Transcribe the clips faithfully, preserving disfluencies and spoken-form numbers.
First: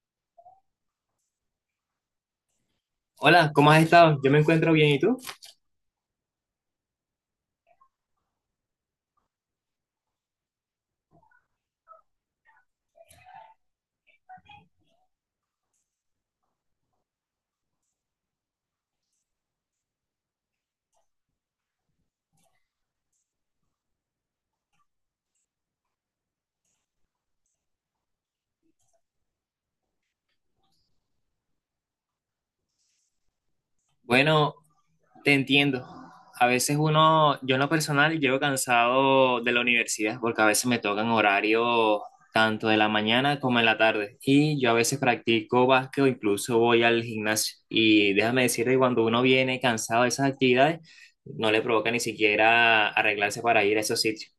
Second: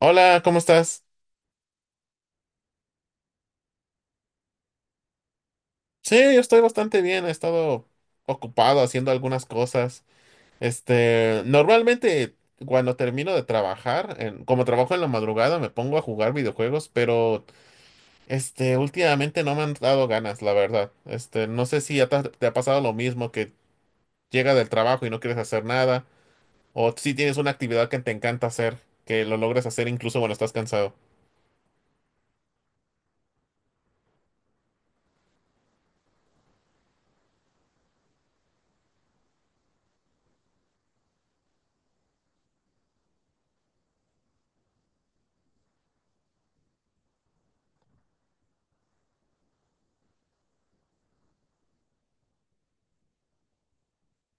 Hola, ¿cómo estás? Hola, ¿cómo has estado? Yo me encuentro bien, ¿y tú? Sí, yo estoy bastante bien. He estado ocupado haciendo algunas cosas. Este, normalmente cuando termino de trabajar, en- como trabajo en la madrugada, me pongo a jugar videojuegos, pero este, últimamente no me han dado ganas, la verdad. Este, no sé si ya te, te ha pasado lo mismo, que llega del trabajo y no quieres hacer nada, o si tienes una actividad que te encanta hacer, que lo logres hacer incluso cuando estás cansado. Bueno, te entiendo. A veces uno, yo en lo personal, llego cansado de la universidad porque a veces me tocan horarios tanto de la mañana como en la tarde. Y yo a veces practico básquet o incluso voy al gimnasio. Y déjame decirte que cuando uno viene cansado de esas actividades, no le provoca ni siquiera arreglarse para ir a esos sitios.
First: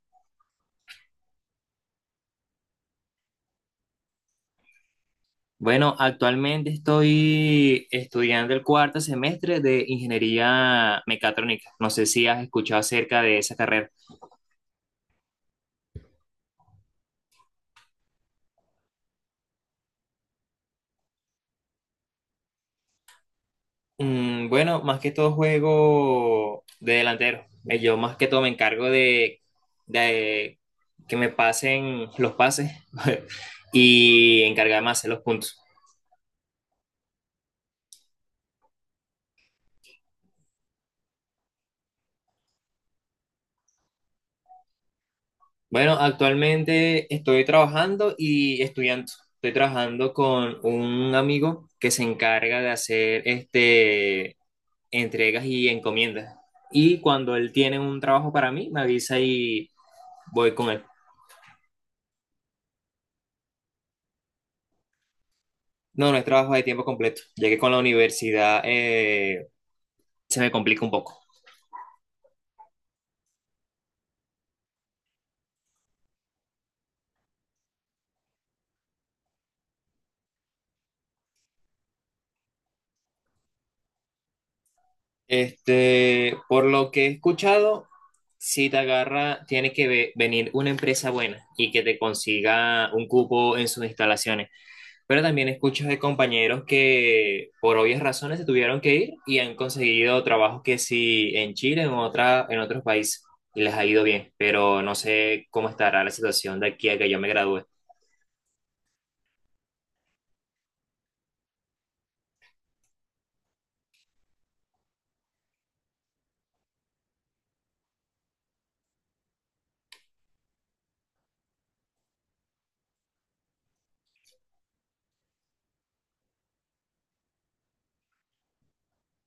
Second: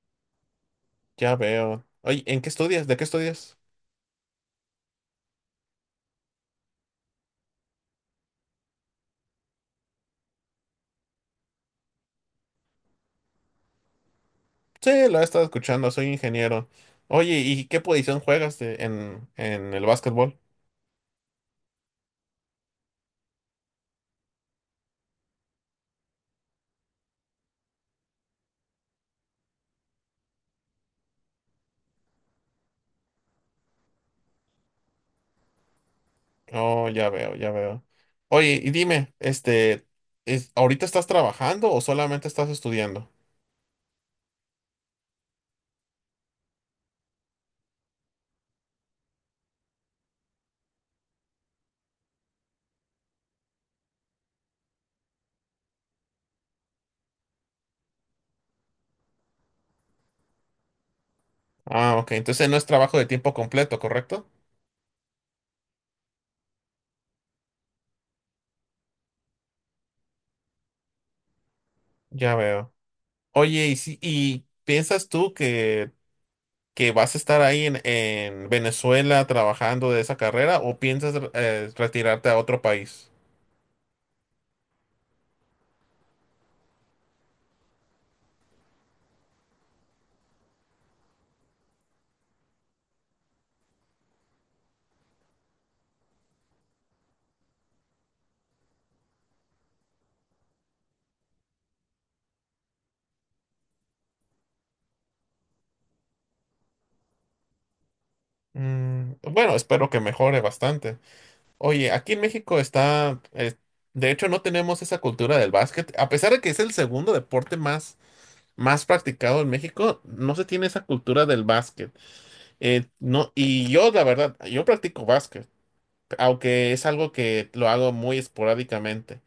Ya veo. Oye, ¿en qué estudias? ¿De qué estudias? Bueno, actualmente estoy estudiando el cuarto semestre de ingeniería mecatrónica. No sé si has escuchado acerca de esa carrera. Sí, lo he estado escuchando, soy ingeniero. Oye, ¿y qué posición juegas de- en, en el básquetbol? Mm, bueno, más que todo juego de delantero. Eh, Yo más que todo me encargo de, de que me pasen los pases y encargarme de hacer los puntos. Oh, ya veo, ya veo. Oye, y dime, este, es- ¿ahorita estás trabajando o solamente estás estudiando? Bueno, actualmente estoy trabajando y estudiando. Estoy trabajando con un amigo que se encarga de hacer este entregas y encomiendas. Y cuando él tiene un trabajo para mí, me avisa y voy con él. Ah, ok, entonces no es trabajo de tiempo completo, ¿correcto? No, no es trabajo de tiempo completo, ya que con la universidad eh, se me complica un poco. Ya veo. Oye, ¿y, si- y piensas tú que, que vas a estar ahí en, en Venezuela trabajando de esa carrera o piensas eh, retirarte a otro país? Este, por lo que he escuchado, si te agarra, tiene que ve- venir una empresa buena y que te consiga un cupo en sus instalaciones. Pero también escucho de compañeros que por obvias razones se tuvieron que ir y han conseguido trabajos que sí en Chile, en otra, en otros países, y les ha ido bien, pero no sé cómo estará la situación de aquí a que yo me gradúe. Mm, bueno, espero que mejore bastante. Oye, aquí en México está, eh, de hecho no tenemos esa cultura del básquet, a pesar de que es el segundo deporte más, más practicado en México, no se tiene esa cultura del básquet. Eh, no, y yo, la verdad, yo practico básquet, aunque es algo que lo hago muy esporádicamente.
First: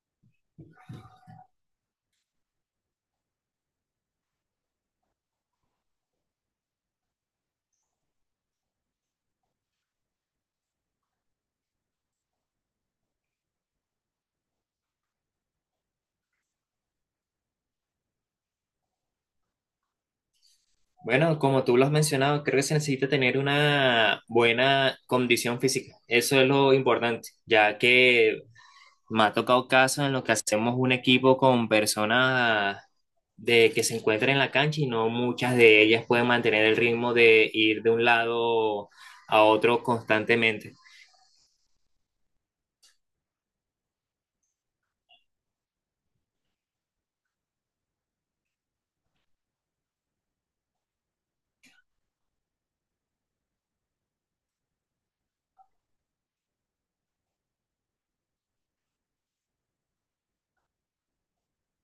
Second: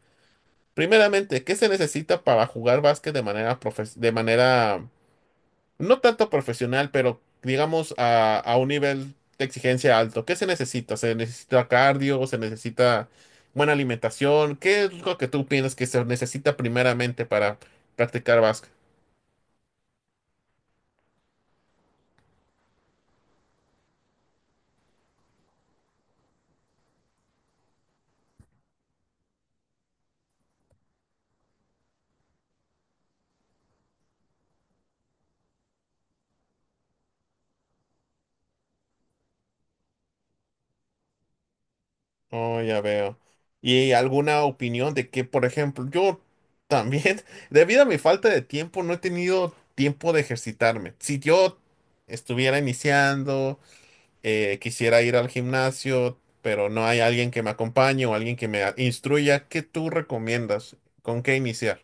Primeramente, ¿qué se necesita para jugar básquet de manera profes- de manera no tanto profesional, pero digamos a, a un nivel de exigencia alto? ¿Qué se necesita? ¿Se necesita cardio? ¿Se necesita buena alimentación? ¿Qué es lo que tú piensas que se necesita primeramente para practicar básquet? Bueno, como tú lo has mencionado, creo que se necesita tener una buena condición física. Eso es lo importante, ya que me ha tocado casos en los que hacemos un equipo con personas de que se encuentran en la cancha y no muchas de ellas pueden mantener el ritmo de ir de un lado a otro constantemente. Oh, ya veo. ¿Y alguna opinión de que, por ejemplo, yo también, debido a mi falta de tiempo, no he tenido tiempo de ejercitarme? Si yo estuviera iniciando eh, quisiera ir al gimnasio, pero no hay alguien que me acompañe o alguien que me a- instruya. ¿Qué tú recomiendas? ¿Con qué iniciar?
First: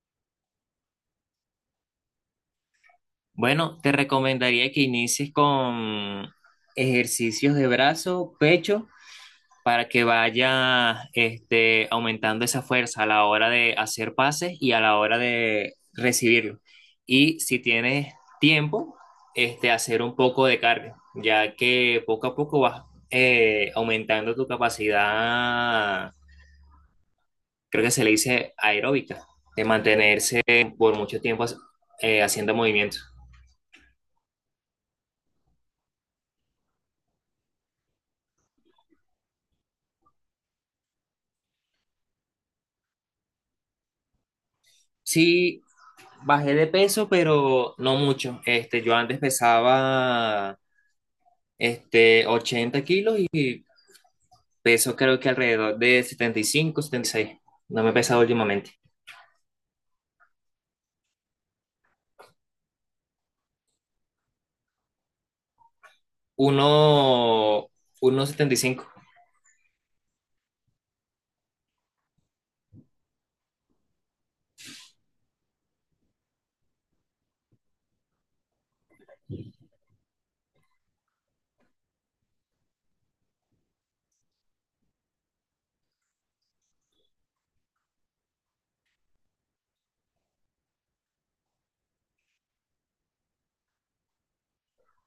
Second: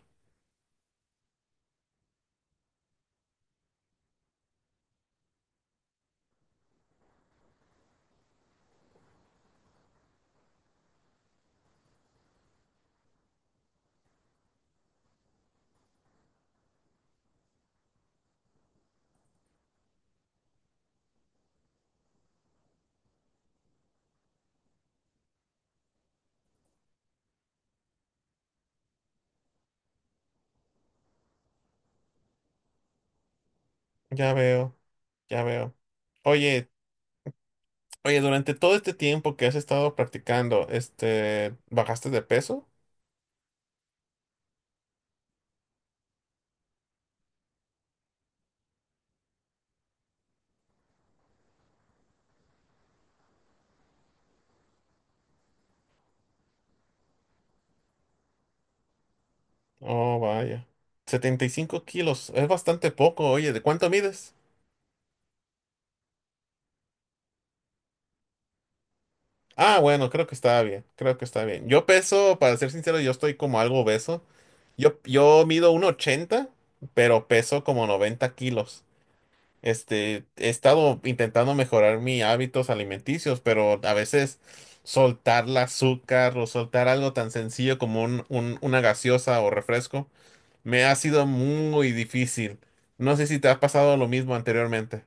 Bueno, te recomendaría que inicies con ejercicios de brazo, pecho para que vaya este, aumentando esa fuerza a la hora de hacer pases y a la hora de recibirlo. Y si tienes tiempo, este, hacer un poco de cardio, ya que poco a poco vas eh, aumentando tu capacidad, creo que se le dice aeróbica, de mantenerse por mucho tiempo eh, haciendo movimientos. Ya veo, ya veo. Oye, oye, durante todo este tiempo que has estado practicando, este, ¿bajaste de peso? Sí, bajé de peso, pero no mucho. Este, yo antes pesaba este, ochenta kilos y peso creo que alrededor de setenta, setenta y cinco, setenta y seis. No me he pesado últimamente. Oh, vaya. Setenta y cinco kilos, es bastante poco. Oye, ¿de cuánto mides? Uno, uno setenta y cinco. Ah, bueno, creo que está bien, creo que está bien. Yo peso, para ser sincero, yo estoy como algo obeso. Yo, yo mido uno ochenta, pero peso como noventa kilos. Este, he estado intentando mejorar mis hábitos alimenticios, pero a veces soltar el azúcar o soltar algo tan sencillo como un- un- una gaseosa o refresco me ha sido muy difícil. No sé si te ha pasado lo mismo anteriormente.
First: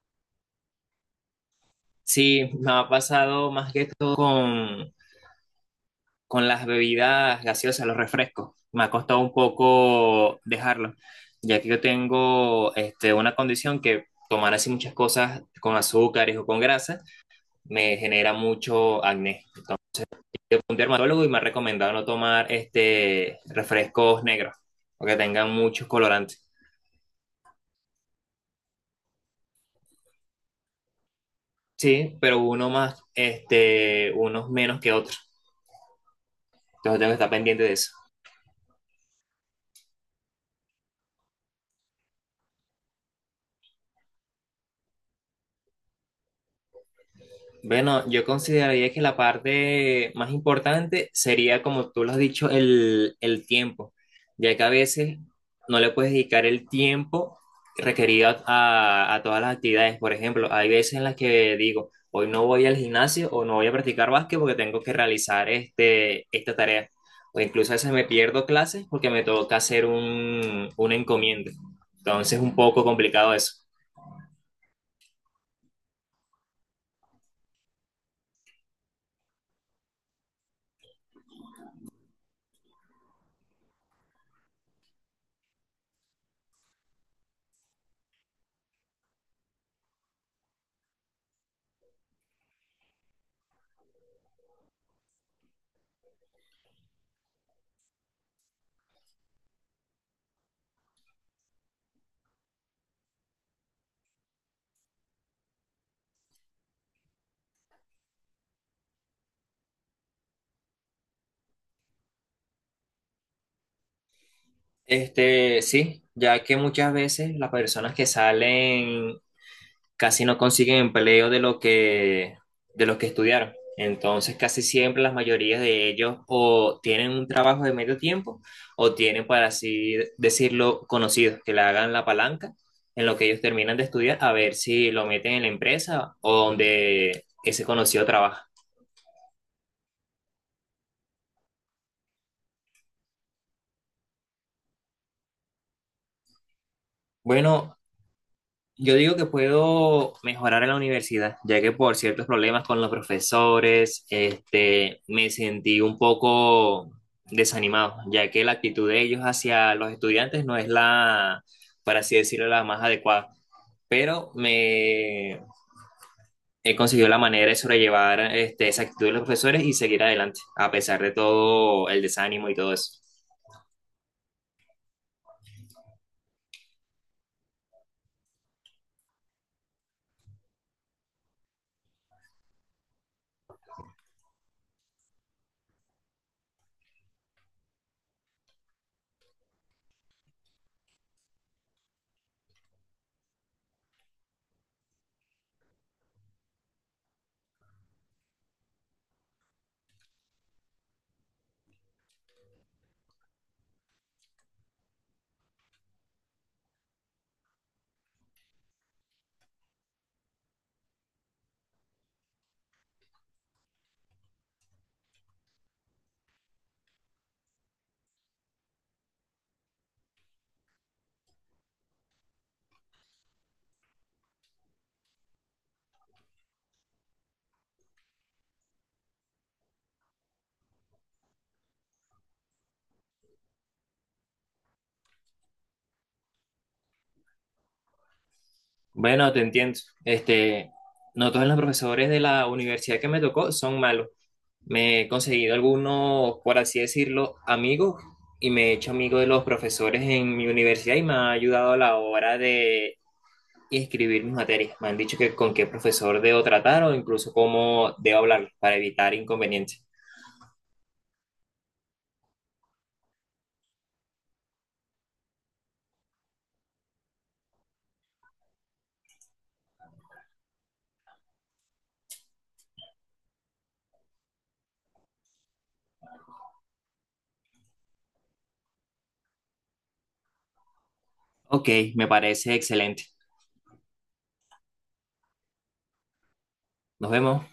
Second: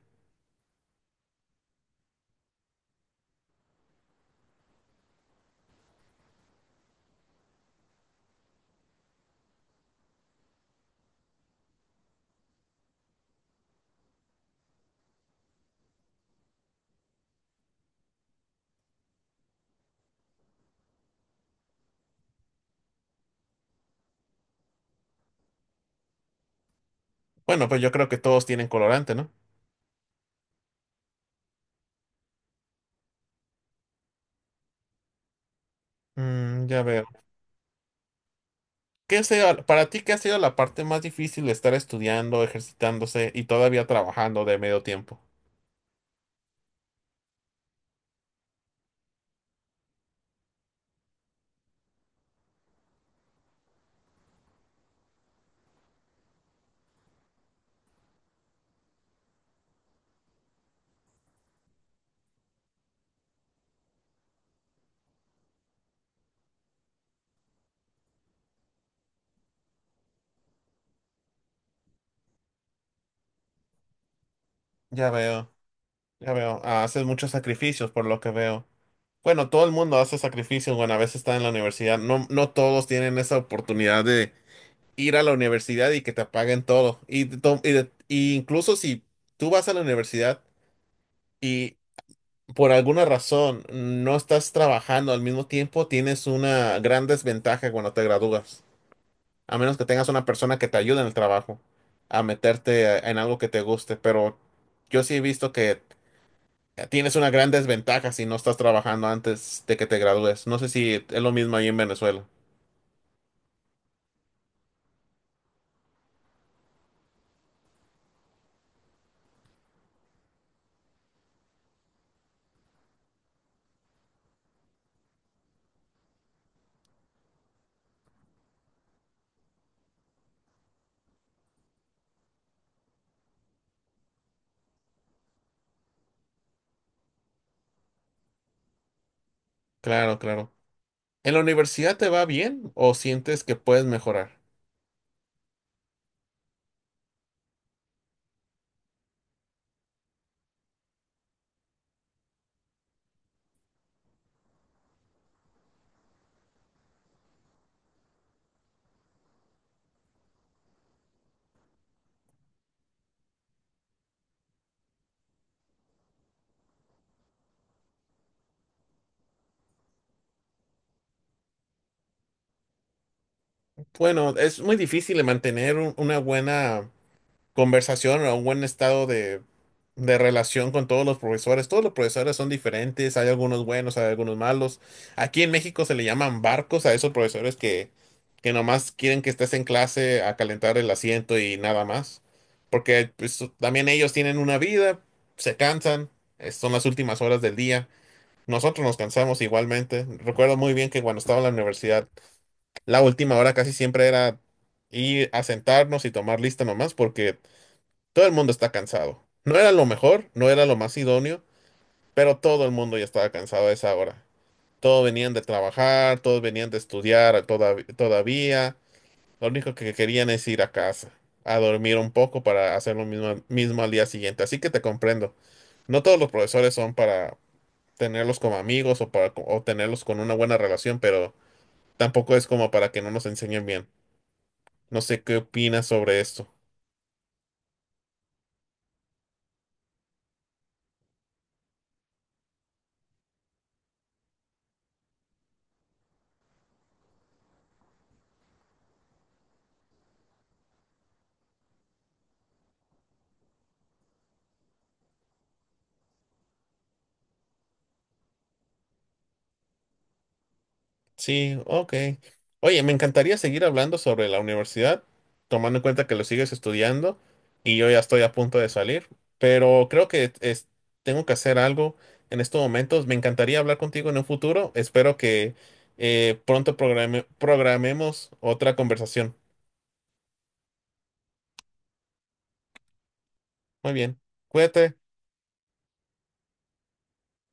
Sí, me ha pasado más que todo con, con las bebidas gaseosas, los refrescos. Me ha costado un poco dejarlo, ya que yo tengo este, una condición que tomar así muchas cosas con azúcares o con grasa me genera mucho acné. Yo fui a un dermatólogo y me ha recomendado no tomar este, refrescos negros, porque tengan muchos colorantes. Bueno, pues yo creo que todos tienen colorante, ¿no? Sí, pero uno más, este, unos menos que otros. Mm, ya Entonces veo. tengo que estar pendiente de eso. ¿Qué ha sido- para ti, qué ha sido la parte más difícil de estar estudiando, ejercitándose y todavía trabajando de medio tiempo? Bueno, yo consideraría que la parte más importante sería, como tú lo has dicho, el, el tiempo, ya que a veces no le puedes dedicar el tiempo requerido a, a todas las actividades. Por ejemplo, hay veces en las que digo, hoy no voy al gimnasio o no voy a practicar básquet porque tengo que realizar este, esta tarea. O incluso a veces me pierdo clases porque me toca hacer un, un encomienda. Entonces es un poco complicado eso. Ya veo, ya veo. Ah, haces muchos sacrificios por lo que veo. Bueno, todo el mundo hace sacrificios, bueno, a veces está en la universidad. No, no todos tienen esa oportunidad de ir a la universidad y que te paguen todo. Y, de to- y de- y incluso si tú vas a la universidad y por alguna razón no estás trabajando al mismo tiempo, tienes una gran desventaja cuando te gradúas. A menos que tengas una persona que te ayude en el trabajo a meterte eh, en algo que te guste. Pero yo sí he visto que tienes una gran desventaja si no estás trabajando antes de que te gradúes. No sé si es lo mismo ahí en Venezuela. Este, sí, ya que muchas veces las personas que salen casi no consiguen empleo de lo que, de lo que estudiaron. Entonces, casi siempre las mayorías de ellos o tienen un trabajo de medio tiempo o tienen, para así decirlo, conocidos que le hagan la palanca en lo que ellos terminan de estudiar a ver si lo meten en la empresa o donde ese conocido trabaja. Claro, claro. ¿En la universidad te va bien o sientes que puedes mejorar? Bueno, yo digo que puedo mejorar en la universidad, ya que por ciertos problemas con los profesores, este, me sentí un poco desanimado, ya que la actitud de ellos hacia los estudiantes no es la, por así decirlo, la más adecuada. Pero me he conseguido la manera de sobrellevar, este, esa actitud de los profesores y seguir adelante, a pesar de todo el desánimo y todo eso. Bueno, es muy difícil mantener un- una buena conversación o un buen estado de, de relación con todos los profesores. Todos los profesores son diferentes, hay algunos buenos, hay algunos malos. Aquí en México se le llaman barcos a esos profesores que, que nomás quieren que estés en clase a calentar el asiento y nada más. Porque pues, también ellos tienen una vida, se cansan, eh, son las últimas horas del día. Nosotros nos cansamos igualmente. Recuerdo muy bien que cuando estaba en la universidad, la última hora casi siempre era ir a sentarnos y tomar lista nomás, porque todo el mundo está cansado. No era lo mejor, no era lo más idóneo, pero todo el mundo ya estaba cansado a esa hora. Todos venían de trabajar, todos venían de estudiar todav- todavía. Lo único que querían es ir a casa, a dormir un poco para hacer lo mismo, mismo al día siguiente. Así que te comprendo. No todos los profesores son para tenerlos como amigos o para co- o tenerlos con una buena relación, pero tampoco es como para que no nos enseñen bien. No sé qué opinas sobre esto. Bueno, te entiendo. Este, no todos los profesores de la universidad que me tocó son malos. Me he conseguido algunos, por así decirlo, amigos y me he hecho amigo de los profesores en mi universidad y me ha ayudado a la hora de inscribir mis materias. Me han dicho que con qué profesor debo tratar o incluso cómo debo hablar para evitar inconvenientes. Sí, ok. Oye, me encantaría seguir hablando sobre la universidad, tomando en cuenta que lo sigues estudiando y yo ya estoy a punto de salir, pero creo que es- tengo que hacer algo en estos momentos. Me encantaría hablar contigo en un futuro. Espero que eh, pronto programe- programemos otra conversación. Ok, me parece excelente. Muy bien, cuídate. Nos vemos.